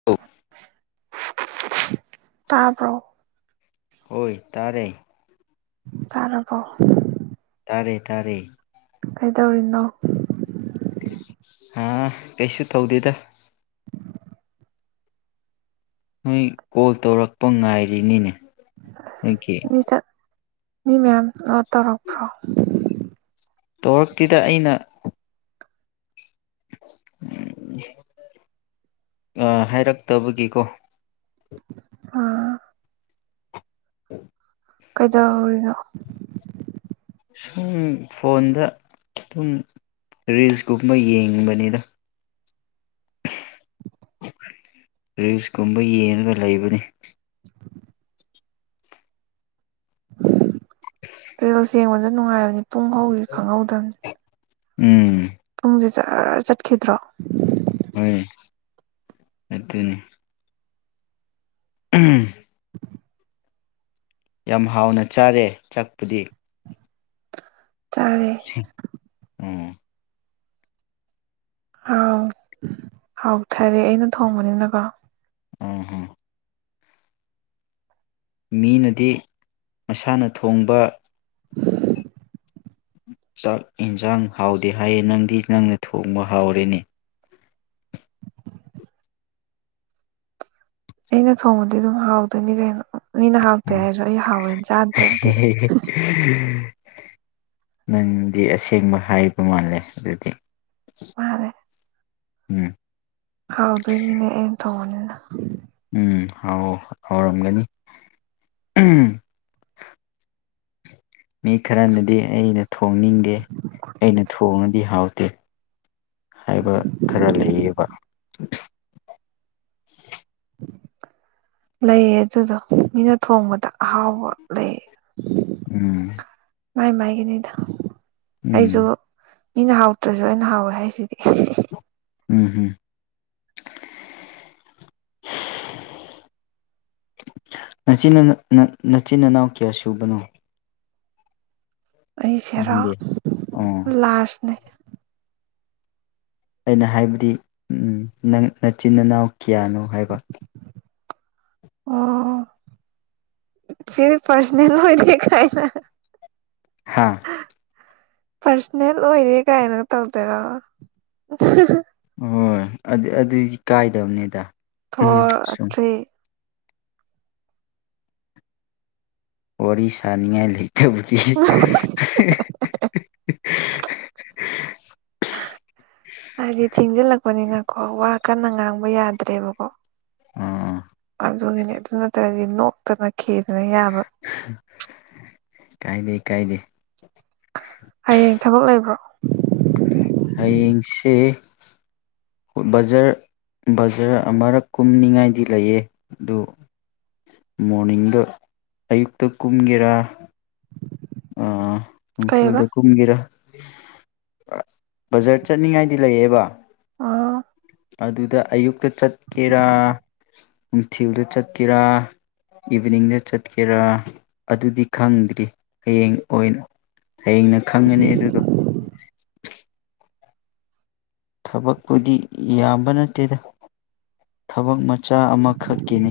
[unintelligible] ꯇꯥꯕ꯭ꯔꯣ ꯍꯣꯏ ꯇꯥꯔꯦ ꯇꯔꯕꯣ ꯇꯥꯔꯦ ꯇꯥꯔꯦ ꯀꯩ ꯇꯧꯔꯤꯅꯣ ꯑꯥ ꯀꯩꯁꯨ ꯇꯧꯗꯦꯗ ꯅꯣꯏ ꯀꯣꯜ ꯇꯧꯔꯛꯄ ꯉꯥꯏꯔꯤꯅꯤꯅꯦ ꯅꯪꯒꯤ ꯃꯤ ꯃꯤ ꯃꯌꯥꯝ ꯇꯧꯔꯛꯄ꯭ꯔꯣ ꯇꯧꯔꯛꯇꯦꯗ ꯑꯩꯅ ꯑ ꯍꯥꯏꯔꯛꯇꯕꯒꯤꯀꯣ ꯑꯥ [unintelligible] ꯀꯩꯗꯧꯔꯝꯃꯤꯅꯣ ꯁꯨꯝ ꯐꯣꯟꯗ ꯑꯗꯨꯝ ꯔꯤꯜꯁꯀꯨꯝꯕ ꯌꯦꯡꯕꯅꯤꯅ [unintelligible] ꯔꯤꯁꯀꯨꯝꯕ ꯌꯦꯡꯉꯒ ꯂꯩꯕꯅꯤ꯫ [unintelligible] ꯔꯤꯜꯁ ꯌꯦꯡꯕꯗ ꯅꯨꯡꯉꯥꯏꯕꯅꯤ ꯄꯨꯡ ꯍꯧꯈꯤꯕ ꯈꯪꯍꯧꯗꯕꯅꯤ꯫ ꯎꯝ ꯄꯨꯡꯁꯦ ꯖꯔ ꯆꯠꯈꯤꯗ꯭ꯔꯣ? ꯍꯣꯏ ꯑꯗꯨꯅꯤ꯫ ꯎꯝ [inaudible] ꯌꯥꯝ ꯍꯥꯎꯅ ꯆꯥꯔꯦ ꯆꯥꯛꯄꯨꯗꯤ꯫ ꯆꯥꯔꯦ [unintelligible] ꯑꯥꯎ ꯍꯥꯎꯊꯔꯦ ꯑꯩꯅ ꯊꯣꯡꯕꯅꯤꯅꯀꯣ꯫ ꯎꯝ꯫ ꯃꯤꯅꯗꯤ ꯃꯁꯥꯅ ꯊꯣꯡꯕ ꯆꯥꯛ ꯌꯦꯟꯁꯥꯡ ꯍꯥꯎꯗꯦ ꯍꯥꯏꯌꯦ ꯅꯪꯗꯤ ꯅꯪꯅ ꯊꯣꯡꯕ ꯍꯥꯎꯔꯦꯅꯦ꯫ ꯑꯩꯅ ꯊꯣꯡꯕꯗꯤ ꯑꯗꯨꯝ ꯍꯥꯎꯗꯣꯏꯅꯤ ꯀꯩꯅꯣ ꯃꯤꯅ ꯍꯥꯎꯇꯦ ꯎꯝ ꯍꯥꯏꯔꯁꯨ ꯑꯩ ꯍꯥꯎꯋꯦꯅ ꯆꯥꯗ꯭ꯔꯗꯤ꯫ ꯅꯪꯗꯤ ꯑꯁꯦꯡꯕ ꯍꯥꯏꯕ ꯃꯥꯜꯂꯦ ꯑꯗꯨꯗꯤ꯫ ꯃꯥꯅꯦ꯫ ꯎꯝ ꯍꯥꯎꯗꯣꯢꯅꯤꯅꯦ ꯑꯩꯅ ꯇꯣꯡꯕꯅꯤꯅ꯫ ꯎꯝ ꯍꯥꯎꯌꯣ ꯍꯧꯎꯔꯝꯒꯅꯤ ꯃꯤ ꯈꯔꯅꯗꯤ ꯑꯩꯅ ꯊꯣꯡꯅꯤꯡꯗꯦ ꯑꯩꯅ ꯊꯣꯡꯉꯗꯤ ꯍꯥꯎꯇꯦ꯫ ꯍꯥꯏꯕ ꯈꯔ ꯂꯩꯌꯦꯕ꯫ [unintelligible] ꯂꯩꯌꯦ ꯑꯗꯨꯗꯣ ꯃꯤꯅ ꯊꯣꯡꯕꯗ ꯑꯍꯥꯎꯕ ꯂꯩꯌꯦ꯫ ꯎꯝ꯫ ꯃꯥꯏ ꯃꯥꯏꯒꯤꯅꯤꯗ ꯑꯩꯁꯨ ꯎꯝ ꯃꯤꯅ ꯍꯥꯎꯇ꯭ꯔꯁꯨ ꯑꯩꯅ ꯍꯥꯎꯋꯦ ꯍꯥꯏꯁꯤꯗꯤ꯫ ꯎꯝ ꯅꯆꯤꯟ ꯅꯅꯥ ꯅꯆꯤꯟ ꯏꯅꯥꯎ ꯀꯌꯥ ꯁꯨꯕꯅꯣ? ꯑꯩ ꯁꯦꯔꯣ ꯅꯪꯗꯤ ꯑꯣ ꯂꯥꯔꯖꯅꯦ꯫ ꯑꯩꯅ ꯍꯥꯏꯕꯗꯤ ꯅꯪ ꯅꯆꯤꯟ ꯏꯅꯥꯎ ꯀꯌꯥꯅꯣ ꯍꯥꯏꯕ? ꯑꯣ ꯁꯤꯗꯤ ꯄꯔꯁꯅꯦ ꯑꯣꯏꯗꯤ ꯀꯥꯏꯅ꯫ ꯍꯥꯥ ꯄꯥꯔꯁꯅꯦꯜ ꯑꯣꯏꯔꯦ ꯀꯥꯏꯅ ꯇꯧꯗꯣꯏꯔꯣ? ꯍꯣꯏ ꯑꯗꯨ ꯑꯗꯨꯏꯗꯤ ꯀꯥꯏꯗꯕꯅꯦꯗ꯫ ꯐꯣꯔ ꯊ꯭ꯔꯤ ꯋꯥꯔꯤ ꯁꯅꯤꯡꯉꯥꯏ ꯂꯩꯇꯕꯗꯤ꯫ ꯍꯥꯏꯗꯤ ꯊꯦꯡꯖꯤꯜꯂꯛꯄꯅꯤꯅꯀꯣ ꯋꯥ ꯀꯟꯅ ꯉꯥꯡꯕ ꯌꯥꯗ꯭ꯔꯦꯕꯀꯣ꯫ ꯑꯣ ꯑꯗꯨꯒꯤꯅꯤ ꯑꯗꯨ ꯅꯠꯇ꯭ꯔꯗꯤ ꯅꯣꯛꯇꯅ ꯈꯦꯗꯅ ꯌꯥꯕ꯫ ꯀꯥꯏꯗꯦ ꯀꯥꯏꯗꯦ ꯍꯌꯦꯡ ꯊꯕꯛ ꯂꯩꯕ꯭ꯔꯣ? ꯍꯌꯦꯡꯁꯦ ꯕꯥꯖꯥꯔ ꯕꯥꯖꯥꯔ ꯑꯃꯔꯛ ꯀꯨꯝꯅꯤꯡꯉꯥꯏꯗꯤ ꯂꯩꯌꯦ ꯑꯗꯨ ꯃꯣꯔꯅꯤꯡꯗ ꯑꯌꯨꯛꯇ ꯀꯨꯝꯒꯦꯔꯥ꯫ ꯀꯩꯕ ꯑꯥ ꯀꯨꯝꯒꯤꯔ ꯕꯖꯥꯔ ꯆꯠꯅꯤꯡꯉꯥꯏꯗꯤ ꯂꯩꯌꯦꯕ꯫ ꯑꯣ ꯑꯗꯨꯗ ꯑꯌꯨꯛꯇ ꯆꯠꯀꯦꯔꯥ ꯅꯨꯡꯊꯤꯜꯗ ꯆꯠꯀꯦꯔꯥ꯫ ꯏꯚꯅꯤꯡꯗ ꯆꯠꯀꯦꯔꯥ ꯑꯗꯨꯗꯤ ꯈꯪꯗ꯭ꯔꯤ꯫ ꯍꯌꯦꯡ ꯑꯣꯏꯅ ꯍꯌꯦꯡꯅ ꯈꯪꯒꯅꯤ ꯑꯗꯨꯗꯣ ꯊꯕꯛꯄꯨꯗꯤ ꯌꯥꯝꯕ ꯅꯠꯇꯦꯗ ꯊꯕꯛ ꯃꯆꯥ ꯑꯃꯈꯛꯀꯤꯅꯤ꯫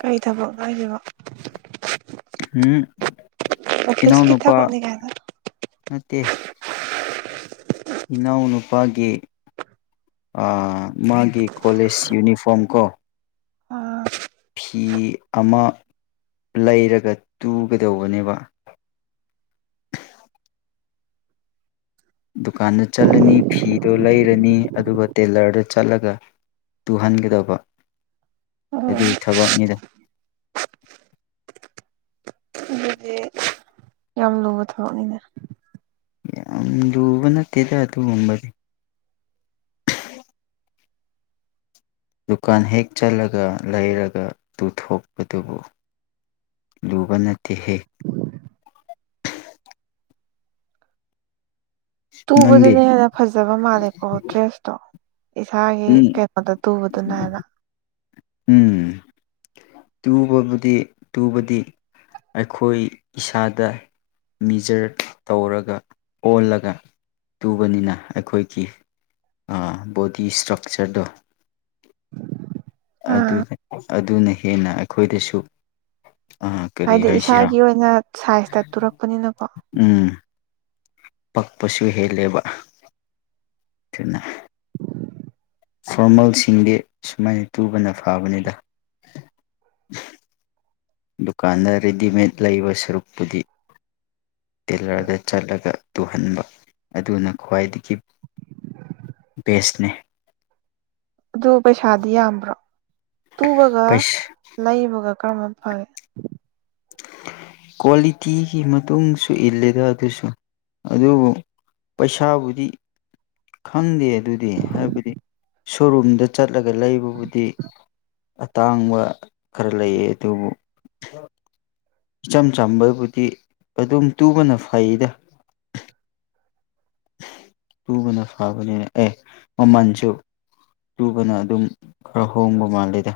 ꯀꯩ ꯊꯕꯛ ꯍꯥꯏꯁꯤꯕꯣ꯫ ꯑꯣꯐꯤꯁꯀꯤ ꯏꯅꯥꯎꯅꯨꯄꯥ ꯊꯕꯛꯅꯤ ꯀꯥꯏꯅ ꯅꯠꯇꯦ꯫ ꯏꯅꯥꯎꯅꯨꯄꯥꯒꯤ ꯑ ꯃꯥꯒꯤ ꯀꯣꯂꯦꯖ ꯌꯨꯅꯤꯐꯣꯔꯝ ꯀꯣ꯫ ꯑꯥ ꯐꯤ ꯑꯃ ꯂꯩꯔꯒ ꯇꯨꯒꯗꯧꯕꯅꯦꯕ꯫ ꯗꯨꯀꯥꯟꯗ ꯆꯠꯂꯅꯤ ꯐꯤ ꯗꯨ ꯂꯩꯔꯅꯤ ꯑꯗꯨꯒ ꯇꯦꯂꯔꯗ ꯆꯠꯂꯒ ꯇꯨꯍꯟꯒꯗꯕ꯫ ꯑꯣ ꯑꯗꯨꯏ ꯊꯕꯛꯅꯤꯗ꯫ ꯑꯗꯨꯗꯤ ꯌꯥꯝ ꯂꯨꯕ ꯊꯕꯛꯅꯤꯅꯦ꯫ ꯌꯥꯝ ꯂꯨꯕ ꯅꯠꯇꯦꯗ ꯑꯗꯨ ꯒꯨꯝꯕꯗꯤ꯫ ꯗꯨꯀꯥꯟ ꯍꯦꯛ ꯆꯠꯂꯒ ꯂꯩꯔꯒ ꯇꯨꯊꯣꯛꯄꯗꯨꯕꯨ꯫ ꯂꯨꯕ ꯅꯠꯇꯦꯍꯦ꯫ ꯅꯪꯗꯤ ꯇꯨꯕꯗꯨꯅ ꯍꯦꯟꯅ ꯐꯖꯕ ꯃꯥꯜꯂꯦꯀꯣ ꯗ꯭ꯔꯦꯁꯇꯣ꯫ ꯏꯁꯥꯒꯤ ꯎꯝ ꯀꯩꯅꯣꯗ ꯇꯨꯕꯗꯨꯅ ꯍꯥꯏꯅ ꯎꯝ꯫ ꯇꯨꯕꯕꯨꯗꯤ ꯇꯨꯕꯗꯤ ꯑꯩꯈꯣꯏ ꯏꯁꯥꯗ꯫ ꯃꯤꯖꯔ ꯇꯧꯔꯒ ꯑꯣꯜꯂꯒ ꯇꯨꯕꯅꯤꯅ ꯑꯩꯈꯣꯏꯒꯤ꯫ ꯕꯣꯗꯤ ꯏꯁꯇ꯭ꯔꯛꯆꯔꯗꯣ꯫ [unintelligible] ꯑꯗꯨꯅꯦ ꯑꯗꯨꯅ ꯍꯦꯟꯅ ꯑꯩꯈꯣꯏꯗꯁꯨ ꯀꯔꯤ ꯍꯥꯏꯗꯤ ꯍꯥꯏꯁꯤꯔꯥ ꯏꯁꯥꯒꯤ ꯑꯣꯏꯅ ꯁꯥꯏꯖꯇ ꯇꯨꯔꯛꯄꯅꯤꯅꯀꯣ꯫ ꯎꯝ꯫ ꯄꯛꯄꯁꯨ ꯍꯦꯜꯂꯦꯕ꯫ ꯊꯤꯅ꯫ ꯐꯣꯔꯃꯦꯜꯁꯤꯡꯗꯤ ꯁꯨꯃꯥꯏꯅ ꯇꯨꯕꯅ ꯐꯕꯅꯤꯗ꯫ ꯗꯨꯀꯥꯟꯗ ꯔꯦꯗꯤꯃꯦꯠ ꯂꯩꯕ ꯁꯔꯨꯛꯄꯨꯗꯤ꯫ ꯇꯦꯂꯔꯗ ꯆꯠꯂꯒ꯫ ꯇꯨꯍꯟꯕ ꯑꯗꯨꯅ ꯈ꯭ꯋꯥꯏꯗꯒꯤ ꯕꯦꯁꯅꯦ꯫ ꯑꯗꯨ ꯄꯩꯁꯥꯗꯤ ꯌꯥꯝꯕ꯭ꯔꯣ ꯇꯨꯕꯒ ꯄꯩꯁꯥ ꯂꯩꯕꯒ ꯀꯔꯝꯕꯅ ꯐꯒꯦ꯫ ꯀ꯭ꯋꯥꯂꯤꯇꯤꯒꯤ ꯃꯇꯨꯡꯁꯨ ꯏꯜꯂꯦꯗ ꯑꯗꯨꯁꯨ ꯑꯗꯨꯕꯨ ꯄꯩꯁꯥꯕꯨꯗꯤ ꯈꯪꯗꯦ ꯑꯗꯨꯗꯤ ꯍꯥꯏꯕꯗꯤ ꯁꯣꯔꯨꯝꯗ ꯆꯠꯂꯒ ꯂꯩꯕꯕꯨꯗꯤ ꯑꯇꯥꯡꯕ ꯈꯔ ꯂꯩꯌꯦ ꯑꯗꯨꯕꯨ ꯏꯆꯝ ꯆꯝꯕꯕꯨꯗꯤ ꯑꯗꯨꯝ ꯇꯨꯕꯅ ꯐꯩꯗ꯫ ꯇꯨꯕꯅ ꯐꯕꯅꯦ ꯑꯦ ꯃꯃꯟꯁꯨ ꯇꯨꯕꯅ ꯑꯗꯨꯝ ꯈꯔ ꯍꯣꯡꯕ ꯃꯥꯂꯦꯗ꯫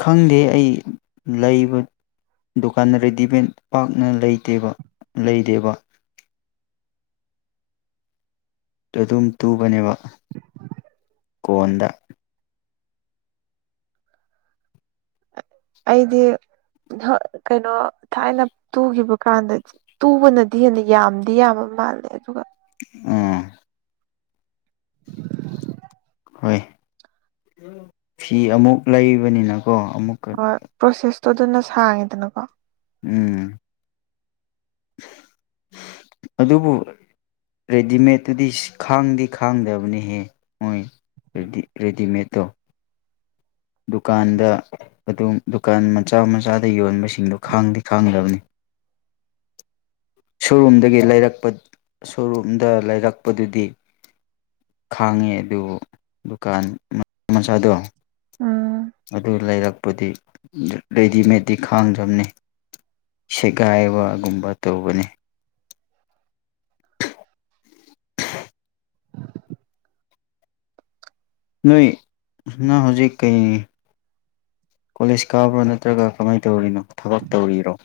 ꯈꯪꯗꯦ ꯑꯩ ꯂꯩꯕ ꯗꯨꯀꯥꯟꯗ ꯔꯦꯗꯤꯃꯦꯠ ꯄꯥꯛꯅ ꯂꯩꯗꯦꯕ ꯂꯩꯗꯦꯕ꯫ ꯗꯨꯗ ꯗꯨꯝ ꯇꯨꯕꯅꯦꯕ ꯀꯣꯟꯗ꯫ ꯑꯩꯗꯤ ꯀꯩꯅꯣ ꯊꯥꯏꯅ ꯇꯨꯒꯤꯕ ꯀꯥꯟꯗꯗꯤ ꯇꯨꯕꯅꯗꯤ ꯍꯦꯟꯅ ꯌꯥꯝꯗꯤ ꯌꯥꯝꯕ ꯃꯥꯜꯂꯦ ꯑꯗꯨꯒ ꯎꯝ꯫ ꯍꯣꯏ ꯐꯤ ꯑꯃꯨꯛ ꯂꯩꯕꯅꯤꯅꯀꯣ ꯑꯃꯨꯛꯀ ꯍꯣꯏ ꯄ꯭ꯔꯣꯁꯦꯁꯇꯣ ꯑꯗꯨꯅ ꯁꯥꯡꯉꯤꯗꯅꯀꯣ꯫ ꯎꯝ꯫ ꯑꯗꯨꯕꯨ ꯔꯦꯗꯤꯃꯦꯠꯇꯨꯗꯤ ꯈꯥꯡꯗꯤ ꯈꯥꯡꯗꯕꯅꯤꯍꯦ ꯃꯣꯏ꯫ ꯔꯦꯗꯤ ꯔꯦꯗꯤꯃꯦꯠꯇꯣ꯫ ꯗꯨꯀꯥꯟꯗ ꯑꯗꯨꯝ ꯗꯨꯀꯥꯟ ꯃꯆꯥ ꯃꯆꯥꯗ ꯌꯣꯟꯕꯁꯤꯡꯗꯣ ꯈꯥꯡꯗꯤ ꯈꯥꯡꯗꯕꯅꯤ꯫ [inaudible] ꯁꯣꯔꯨꯝꯗꯒꯤ ꯂꯩꯔꯛꯄ ꯁꯣꯔꯨꯝꯗ ꯂꯩꯔꯛꯄꯗꯨꯗꯤ ꯈꯥꯡꯉꯦ ꯑꯗꯨ ꯗꯨꯀꯥꯟ ꯃꯆꯥꯗꯣ ꯎꯝ ꯑꯗꯨ ꯂꯩꯔꯛꯄꯗꯤ ꯔꯦꯗꯤꯃꯦꯠꯇꯤ ꯈꯥꯡꯗꯝꯅꯦ ꯁꯦꯒꯥꯏꯕꯒꯨꯝꯕ ꯇꯧꯕꯅꯦ ꯅꯣꯏ ꯅꯪ ꯍꯧꯖꯤꯛ ꯀꯩ ꯀꯣꯂꯦꯖ ꯀꯥꯕ꯭ꯔꯥ ꯅꯠꯇ꯭ꯔꯒ ꯀꯃꯥꯏ ꯇꯧꯔꯤꯅꯣ ꯊꯕꯛ ꯇꯧꯔꯤꯔꯣ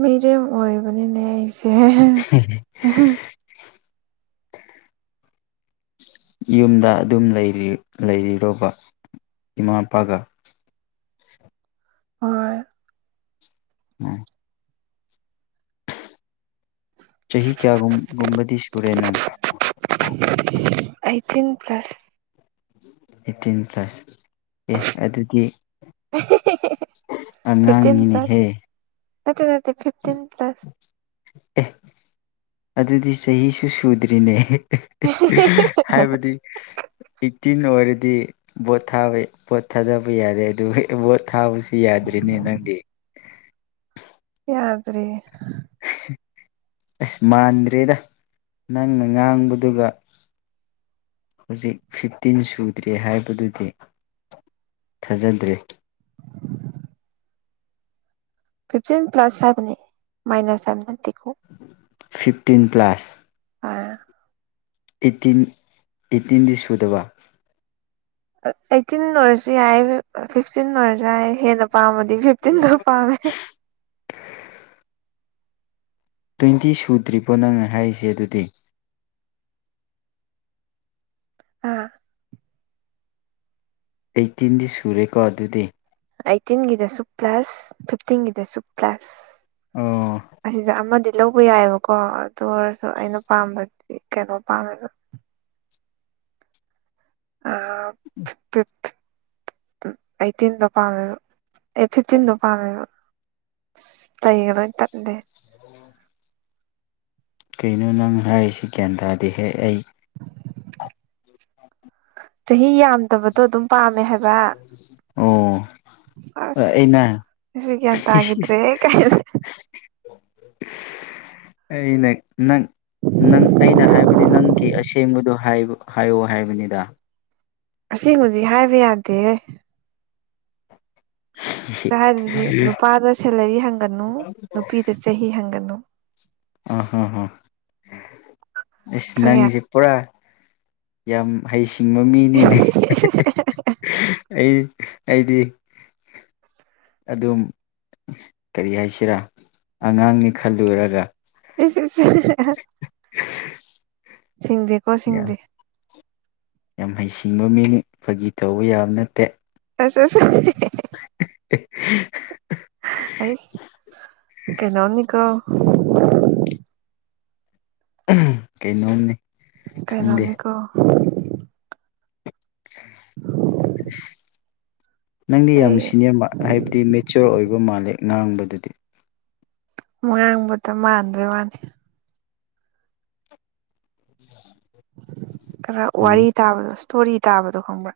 ꯃꯤꯔꯦꯝ ꯑꯣꯏꯕꯅꯤꯅꯦ ꯑꯩꯁꯦ [unintelligible] [unintelligible] ꯌꯨꯝꯗ ꯑꯗꯨꯝ ꯂꯩꯔꯤ ꯂꯩꯔꯤꯔꯣꯕ ꯏꯃꯥ ꯢꯄꯥꯒ ꯍꯣꯏ [unintelligible] ꯆꯍꯤ ꯀꯌꯥꯒꯨꯝ ꯒꯨꯝꯕꯗꯤ ꯁꯨꯔꯦ ꯅꯪ ꯑꯩꯠꯇꯤꯟ ꯄ꯭ꯂꯁ ꯑꯩꯠꯇꯤꯟ ꯄ꯭ꯂꯁ ꯑꯦ ꯑꯗꯨꯗꯤ ꯐꯤꯚꯇꯤꯟ ꯄ꯭ꯂꯁ ꯑꯉꯥꯡꯅꯤꯅꯦꯍꯦ ꯅꯠꯇꯦ ꯅꯠꯇꯦ ꯐꯤꯚꯇꯤꯟ ꯄ꯭ꯂꯁ ꯑꯦ ꯑꯗꯨꯗꯤ ꯆꯍꯤꯁꯨ ꯁꯨꯗ꯭ꯔꯤꯅꯦ ꯍꯥꯏꯕꯗꯤ ꯑꯩꯠꯇꯤꯟ ꯑꯣꯏꯔꯗꯤ ꯕꯣꯠ ꯊꯥꯕ ꯕꯣꯠ ꯊꯥꯗꯕ ꯌꯥꯔꯦ ꯑꯗꯨ ꯕꯣꯠ ꯊꯥꯕꯁꯨ ꯌꯥꯗ꯭ꯔꯤꯅꯦ ꯅꯪꯗꯤ ꯌꯥꯗ꯭ꯔꯦ ꯑꯁ ꯃꯥꯟꯗ꯭ꯔꯦꯗ ꯅꯪꯅ ꯉꯥꯡꯕꯗꯨꯒ ꯍꯨꯖꯤꯛ ꯐꯤꯞꯇꯤꯟ ꯁꯨꯗ꯭ꯔꯤ ꯍꯥꯏꯕꯗꯨꯗꯤ ꯊꯥꯖꯗ꯭ꯔꯦ ꯐꯤꯞꯇꯤꯟ ꯄ꯭ꯂꯁ ꯍꯥꯏꯕꯅꯤ ꯃꯥꯏꯅꯁ ꯍꯥꯏꯕ ꯅꯠꯇꯦꯀꯣ ꯐꯤꯞꯇꯤꯟ ꯄ꯭ꯂꯁ ꯑꯥ ꯑꯩꯠꯇꯤꯟ ꯑꯩꯠꯇꯤꯟꯗꯤ ꯁꯨꯗꯕ ꯑꯩꯠꯇꯤꯟ ꯑꯣꯏꯔꯁꯨ ꯌꯥꯏ ꯐꯤꯐꯇꯤꯟ ꯑꯣꯏꯔꯁꯨ ꯌꯥꯏ ꯍꯦꯟꯅ ꯄꯥꯝꯕꯗꯤ ꯐꯤꯞꯇꯤꯟꯗꯣ ꯄꯥꯝꯃꯦ ꯇ꯭ꯋꯦꯟꯇꯤ ꯁꯨꯗ꯭ꯔꯤꯕꯣ ꯅꯪ ꯍꯥꯏꯁꯦ ꯑꯗꯨꯗꯤ ꯑꯥ ꯑꯩꯠꯇꯤꯟꯗꯤ ꯁꯨꯔꯦꯀꯣ ꯑꯗꯨꯗꯤ ꯑꯩꯠꯇꯤꯟꯒꯤꯗꯁꯨ ꯄ꯭ꯂꯁ ꯐꯤꯐꯇꯤꯟꯒꯤꯗꯁꯨ ꯄ꯭ꯂꯁ ꯑꯣ ꯑꯁꯤꯗ ꯑꯃꯗꯤ ꯂꯧꯕ ꯌꯥꯏꯑꯦꯕꯀꯣ ꯑꯗꯨ ꯑꯣꯏꯔꯁꯨ ꯑꯩꯅ ꯄꯥꯝꯕꯗꯤ ꯀꯩꯅꯣ ꯄꯥꯝꯃꯦꯕ ꯑꯥ ꯐꯤꯐꯇꯤꯟ ꯐꯤ ꯎꯝ ꯑꯩꯠꯇꯤꯟꯗꯣ ꯄꯥꯝꯃꯦꯕ ꯑꯦ ꯐꯤꯞꯇꯤꯟꯗꯣ ꯄꯥꯝꯃꯦꯕ ꯂꯩꯒ ꯂꯣꯏ ꯇꯠꯂꯦ [inaudible] ꯀꯩꯅꯣ ꯅꯪ ꯍꯥꯏꯁꯤ ꯒ꯭ꯌꯥꯟ ꯇꯥꯗꯦꯍꯦ ꯑꯩ [inaudible] ꯆꯍꯤ ꯌꯥꯝꯗꯕꯗꯣ ꯑꯗꯨꯝ ꯄꯥꯝꯃꯦ ꯍꯥꯏꯕ ꯑꯣ ꯑꯁ ꯑꯩꯅ ꯅꯪꯁꯦ ꯒ꯭ꯌꯥꯟ ꯇꯥꯒꯤꯗ꯭ꯔꯦꯍꯦ ꯀꯥꯏ [inaudible] ꯑꯩꯅ ꯅꯪ ꯅꯪ ꯑꯩꯅ ꯍꯥꯏꯕꯗꯤ ꯅꯪꯒꯤ ꯑꯁꯦꯡꯕꯗꯣ ꯍꯥꯏꯕ ꯍꯥꯏꯌꯣ ꯍꯥꯏꯕꯅꯤꯗ ꯑꯁꯦꯡꯕꯗꯤ ꯍꯥꯏꯕ ꯌꯥꯗꯦꯍꯦ ꯍꯥꯢꯔꯤꯗꯨꯗꯤ ꯅꯨꯄꯥꯗ ꯁꯦꯂꯔꯤ ꯍꯪꯒꯅꯨ ꯅꯨꯄꯤꯗ ꯆꯍꯤ ꯍꯪꯒꯅꯨ ꯑꯥ ꯍꯥ ꯍꯥ ꯑꯁ ꯈꯪꯉꯦ ꯅꯪꯒꯤꯁꯦ ꯄꯨꯔꯥ ꯌꯥꯝ ꯃꯍꯩꯁꯤꯡꯕ ꯃꯤꯅꯤꯅꯦ ꯑꯩ ꯑꯩꯗꯤ ꯑꯗꯨꯝ ꯀꯔꯤ ꯍꯥꯏꯁꯤꯔꯥ ꯑꯉꯥꯡꯅꯤ ꯈꯜꯂꯨꯔꯒ ꯏꯁ [unintelligible] ꯁꯤꯡꯗꯦ ꯀꯣ ꯌꯥꯝ ꯁꯤꯡꯗꯦ ꯌꯥꯝ ꯍꯩꯁꯤꯡꯕ ꯃꯤꯅꯤ ꯐꯥꯒꯤ ꯇꯧꯕ ꯌꯥꯕ ꯅꯠꯇꯦ ꯑꯁ [unintelligible] [unintelligible] ꯑꯩꯁ ꯀꯩꯅꯣꯝꯅꯤꯀꯣ ꯀꯩꯅꯣꯝꯅꯦ ꯀꯩꯩꯅꯣꯝꯅꯤꯀꯣ [unintelligible] ꯅꯪꯗꯤ ꯌꯥꯝ ꯑꯩ ꯁꯤꯅꯦꯌꯔ ꯃꯥ ꯍꯥꯏꯕꯗꯤ ꯃꯦꯆꯣꯔ ꯑꯣꯏꯕ ꯃꯥꯜꯂꯦ ꯉꯥꯡꯕꯗꯗꯤ ꯉꯥꯡꯕꯗ ꯃꯥꯟꯕꯩ ꯋꯥꯅꯤ ꯈꯔ ꯋꯥꯔꯤ ꯎꯝ ꯇꯥꯕꯗꯣ ꯏꯁꯇꯣꯔꯤ ꯇꯥꯕꯗꯣ ꯈꯪꯕ꯭ꯔꯥ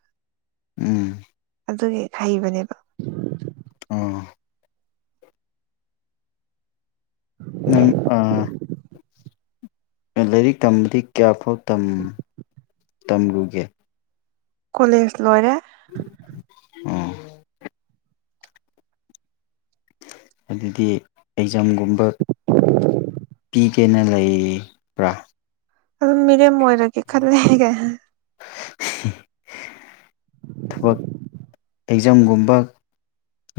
ꯎꯝ ꯑꯗꯨꯒꯤ ꯍꯩꯕꯅꯦꯕ ꯑꯣ ꯎꯝ ꯅꯪ ꯑ ꯂꯥꯏꯔꯤꯛ ꯇꯝꯕꯗꯤ ꯀꯌꯥꯐꯥꯎ ꯇꯝ ꯇꯝꯂꯨꯒꯦ ꯀꯣꯂꯦꯖ ꯂꯣꯏꯔꯦ ꯑꯣ ꯑꯗꯨꯗꯤ ꯑꯦꯛꯖꯥꯝꯒꯨꯝꯕ ꯄꯤꯒꯦꯅ ꯂꯩꯕ꯭ꯔꯥ ꯑꯗꯨꯝ ꯃꯤꯔꯦꯝ ꯑꯣꯏꯔꯒꯦ ꯈꯜꯂꯦ ꯊꯕꯛ ꯑꯦꯛꯖꯥꯝꯒꯨꯝꯕ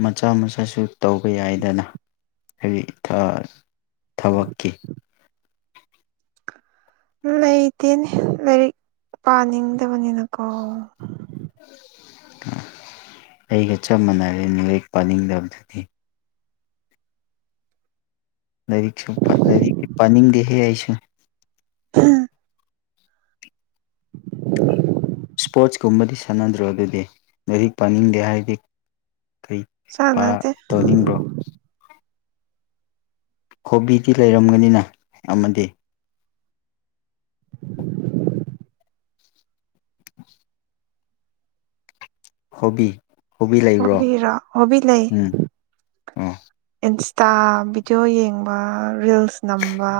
ꯃꯆꯥ ꯃꯆꯥꯁꯨ ꯇꯧꯕ ꯌꯥꯏꯗꯅ ꯍꯥꯏꯗꯤ ꯊ ꯊꯕꯛꯀꯤ ꯂꯩꯇꯦꯅꯦ ꯂꯥꯏꯔꯤꯛ ꯄꯥꯅꯤꯡꯗꯕꯅꯤꯅꯀꯣ ꯑꯩꯒ ꯆꯞ ꯃꯥꯟꯅꯥꯔꯦ ꯂꯥꯏꯔꯤꯛ ꯄꯥꯅꯤꯡꯗꯕꯗꯨꯗꯤ ꯂꯥꯏꯔꯤꯛꯁꯨ ꯄꯠ ꯂꯥꯏꯔꯤꯛꯇꯤ ꯄꯥꯅꯤꯡꯗꯦꯍꯦ ꯑꯩꯁꯨ ꯍꯝ [unintelligible] ꯁ꯭ꯄꯣꯔꯠꯁꯀꯨꯝꯕꯗꯤ ꯁꯥꯟꯅꯗ꯭ꯔꯣ ꯑꯗꯨꯗꯤ ꯂꯥꯏꯔꯤꯛ ꯄꯥꯅꯤꯡꯗꯦ ꯍꯥꯏꯔꯗꯤ ꯀꯔꯤ [unintelligible] ꯅꯤꯡꯕ꯭ꯔꯣ ꯍꯣꯕꯤꯗꯤ ꯂꯩꯔꯝꯒꯅꯤꯅ ꯑꯃꯗꯤ [inaudible] ꯍꯣꯕꯤ ꯍꯣꯕꯤ ꯂꯩꯕ꯭ꯔꯣ ꯍꯣꯕꯤꯔꯣ ꯍꯣꯕꯤ ꯂꯩ ꯎꯝ ꯑꯣ ꯏꯟꯁꯇꯥ ꯚꯤꯗꯤꯑꯣ ꯌꯦꯡꯕ ꯔꯤꯜꯁ ꯅꯝꯕ